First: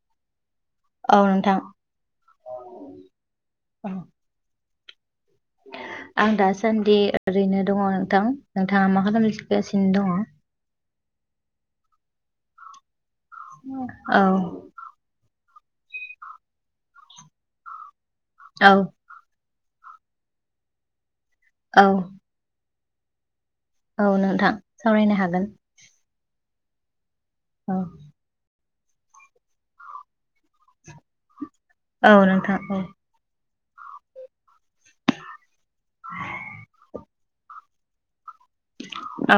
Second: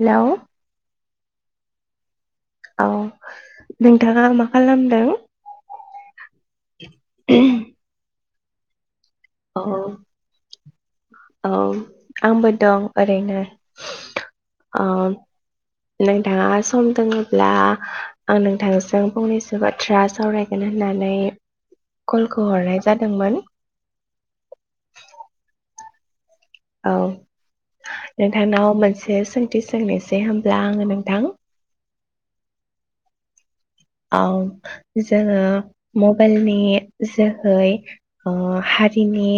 Hello औ नोंथां औ औ नोंथाङा मा खालाम दों? आं दासान्दि ओरैनो दङ नोंथां। नोंथाङा मा [unintelligible] औ गासिनो दङ? औ आंबो दं ओरैनो औ ओम नोंथाङा सम दोङोब्ला आं औ नोंथांजों फंनैसो बाथ्रा सावरायगोन होननानै औ कलखौ हरनाय जा जादोंमोन। औ नोंथां सावरायनो हागोन। औ औ नोंथांनाव मोनसे सोंथि सोंनोसै होमब्ला आङो नोंथां। औ नोंथां औ। औ। जोङो मबाइलनि जोहै ओ हारिनि औ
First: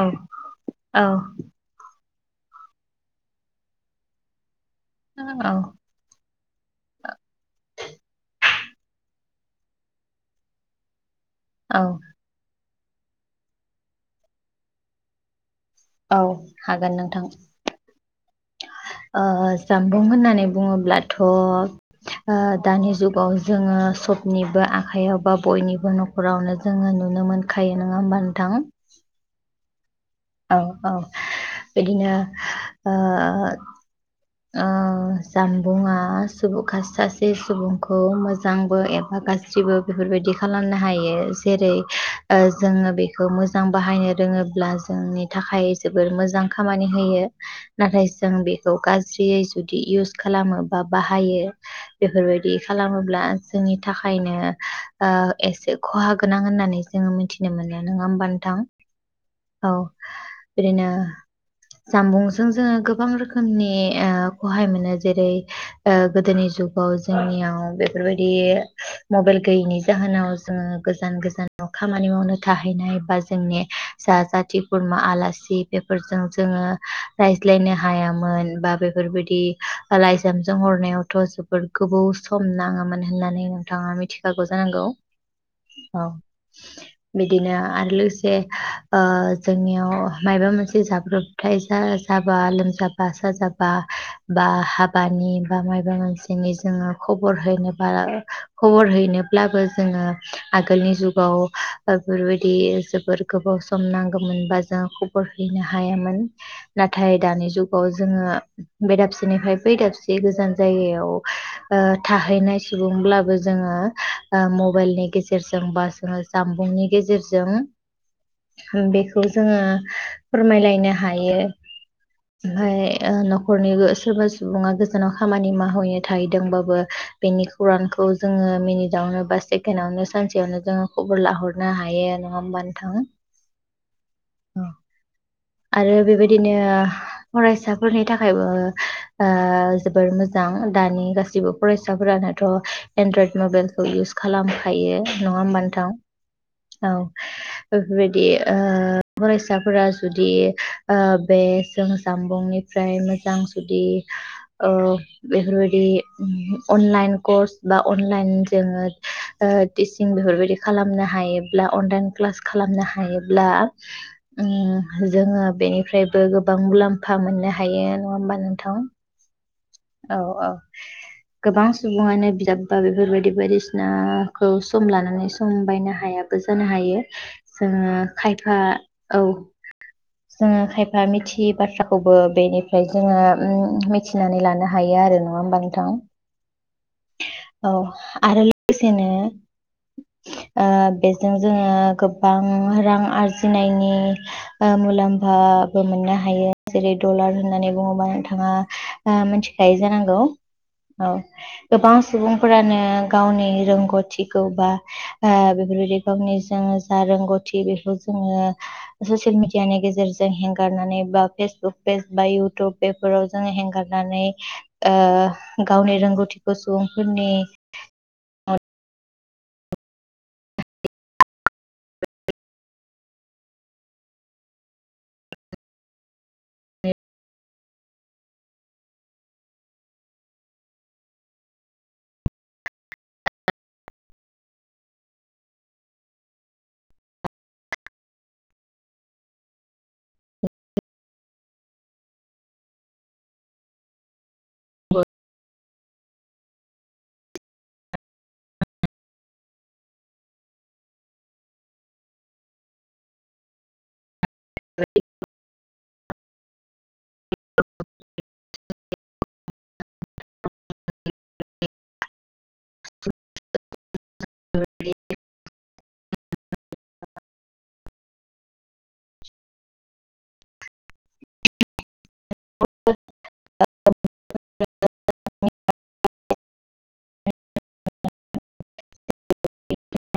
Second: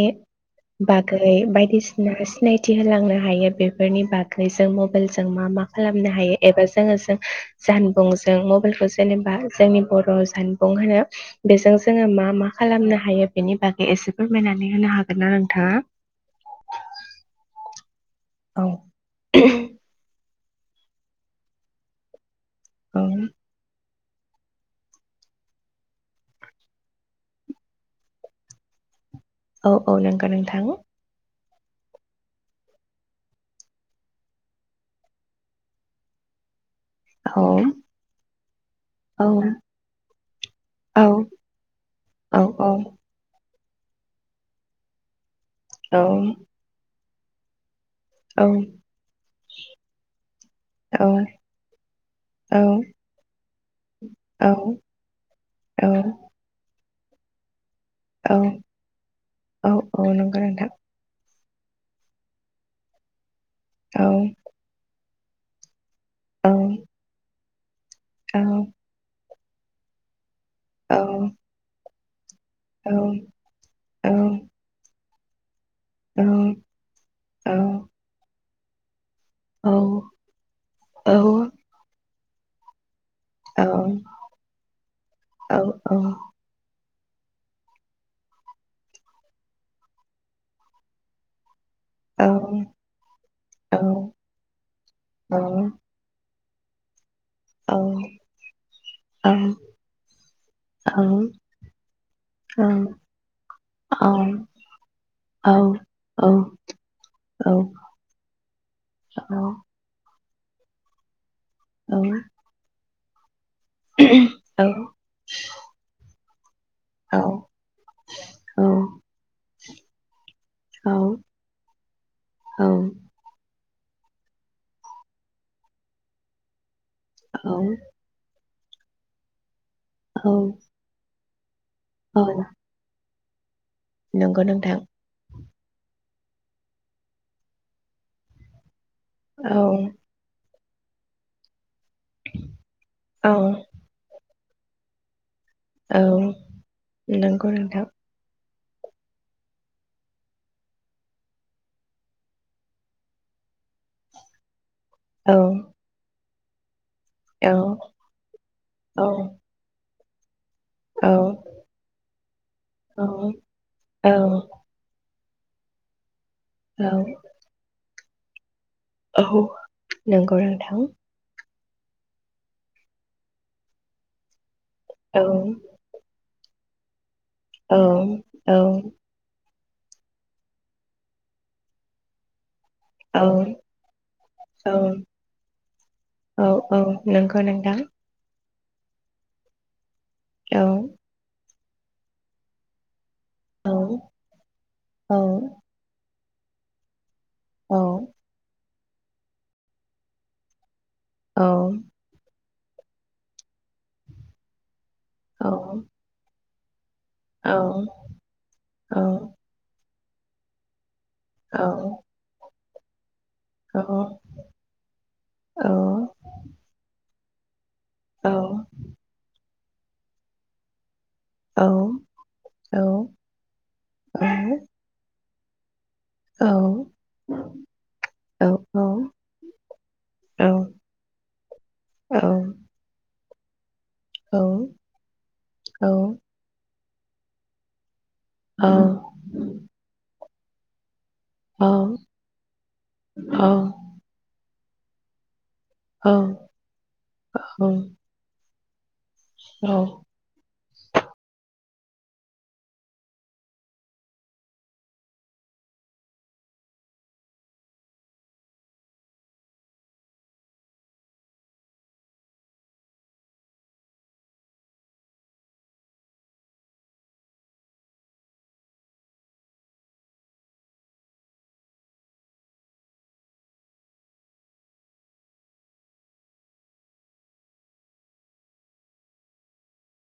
औ बागै बायदिसि नो सिनायथि होलांनो हायो बेफोरनि बागै जों मबाइलजों मा औ मा खालामनो हायो एबा जोङो जों जानबुंजों म बेखौ जेने बा जोंनि बर' जानबुं होनो बेजों औ जोङो मा मा खालामनो हायो बेनि बागै एसे फोरमायनानै होनो हागोन ना नोंथाङा? औ हागोन नोंथां। औ ओ जामबुं होननानै बुङो ब्लाथ' ओ दानि औ जुगाव जोङो सब निबो आखाइयाव बा बयनिबो न'खरावनो जोङो नुनो मोनखायो नोङा होमबा नोंथां? औ। औ नंगौ औ नोंथां। औ बिदिनो ओ ओ जामबुंआ सुबु खास सासे औ सुबुंखौ मोजांबो एबा औ गाज्रिबो बेफोर बायदि खालामनो औ हायो जेरै औ जोङो औ बेखौ मोज मोजां बाहायनो रोङोब्ला जोंनि थाखाय जोबोर मोजां खामानि होयो [inaudible] नाथाय जों औ बेखौ गाज यै जुदि इउस खालामो बा बाहायो बेफोर बायदि खालामोब्ला जोंनि थाखायनो ओ एसे औ खहा गोनां होननानै जोङो मिथिनो मोनो नङा होमबा औ नोंथां? औ बिदिनो जामबुंजों जोङो गोबां रोखोमनि औ ओ खहाय मोनो जेरै ओ गोदोनि औ जुगाव जों नियाव बेफोरबायदि औ मबाइल गैनि जाहोनाव जोङो औ गोजान गोजानावखा खामानि मावनो औ थाहैनाय बा जोंनि जा औ जाथि खुरमा आलासि [unintelligible] बेफोरजों जोङो रायज्लायनो हायामोन । बेफोरबायदि लाइजामजों हरनायावथ' जबोद गोबोव सम नाङा मोन । होननानै नोंथाङा मिथिखागौ जानांगौ औ बिदिनो आरो लोगोसे ओ जोंनियाव मायबा मोनसे जाब्रबथाय दा जाबा लोमजाबा साजाबा बा हाबानि बा मायबा मोनसे बा दिनै जोङो खबर हैनोबा खबर हैनोब्लाबो जोङो आगोलनि जुगाव बेफोरबायदि जोबोर गोबाव सम नांगौमोनबा जोङ खबर हैनो हायामोन नाथाय दानि जुगाव जोङो बेै दाबसिनिफ्राय बै दाबसे बे गोजान जायगायाव ओ थाहैनाय सुबुं ब्लाबो जोङो ओ मबाइलनि गेजेरजों बा जोङो जाम बुंनि गेजेरजों बेखौ जोङो फोरमायलायनो हायो ओमफ्राय ओ न खरनि सोरबा सुबुङा गोजानाव खामानि मावहैनो थाहैदोंबाबो बेनि खौरांखौ जोङो मिनिदआवनो बा चेके नावनो सानसेयावनो जोङो खबर लाह रनो हायो नङा होमबानो नोंथां? नंगौ नोंथां। आरो बेबायदिनो फरायसाफोरनि थाखायबो ओ जोबोर मोजां। दानि गासिबो फरायसाफोरानथ' एनड्रयद मबाइल खौ इउस खालामखायो नङा होमबा नोंथां औ बेफोरबायदि ओ फरायसाफोरा जुदि ओ बे जों जामबुंनिफ्राय मोजां जुदि ओ बेफोरबायदि [inaudible] अनलाइन कर्स बा अनलाइन जोङो ओ टि सिं बेफोरबायदि खालामनो हायोब्ला अनलाइन क्लास खालामनो हायोब्ला उम जोङो बेनिफ्राय बो गोबां मुलाम्फा मोननो हायो। नङा होमबा नोंथां? औ औ नंगौ औ नोंथां। गोबां सुबुङानो बिजाब बा बेफोरबायदि बायदिसिना खौ सम लानानै सम बायनो हायाबो जानो हायो। औ जोङो औ खायफा औ। जोङो खायफा मिथियै बाथ्राखौबो बेनि फ्राय औ जोङो मिथिनानै लानो हायो आरो नङा होमबा नोंथां? औ औ नंगौ औ नोंथां आरो लो गोसेनो औ आ बेजों जोङो गोबां रां आर औ जिनायनि औ मुलाम्फाबो मोननो हा हायो जेरै डलार होननानै औ बुङोबा नोंथाङा आ मोनथि खायो जानांगौ। औ गोबां सुबुं फोरानो गावनि रोंगौथिखौ बा आ औ बेफोरबायदि [unintelligible] [unintelligible] रोंगौथि बेखौ जोङो औ ससियेल मिदियानि गेजेरजों जों हेंगारनानै बा फेसबुक पेेज बा इउथुब फोराव जों औ हेंगारनानै ओ औ गावनि रोंगौथिखौ सुबुं फोरनि औ औ औ औ। औ औ औ औ औ। औ औ। औ। औ औ। औ औ। औ। [inaudible] [inaudible]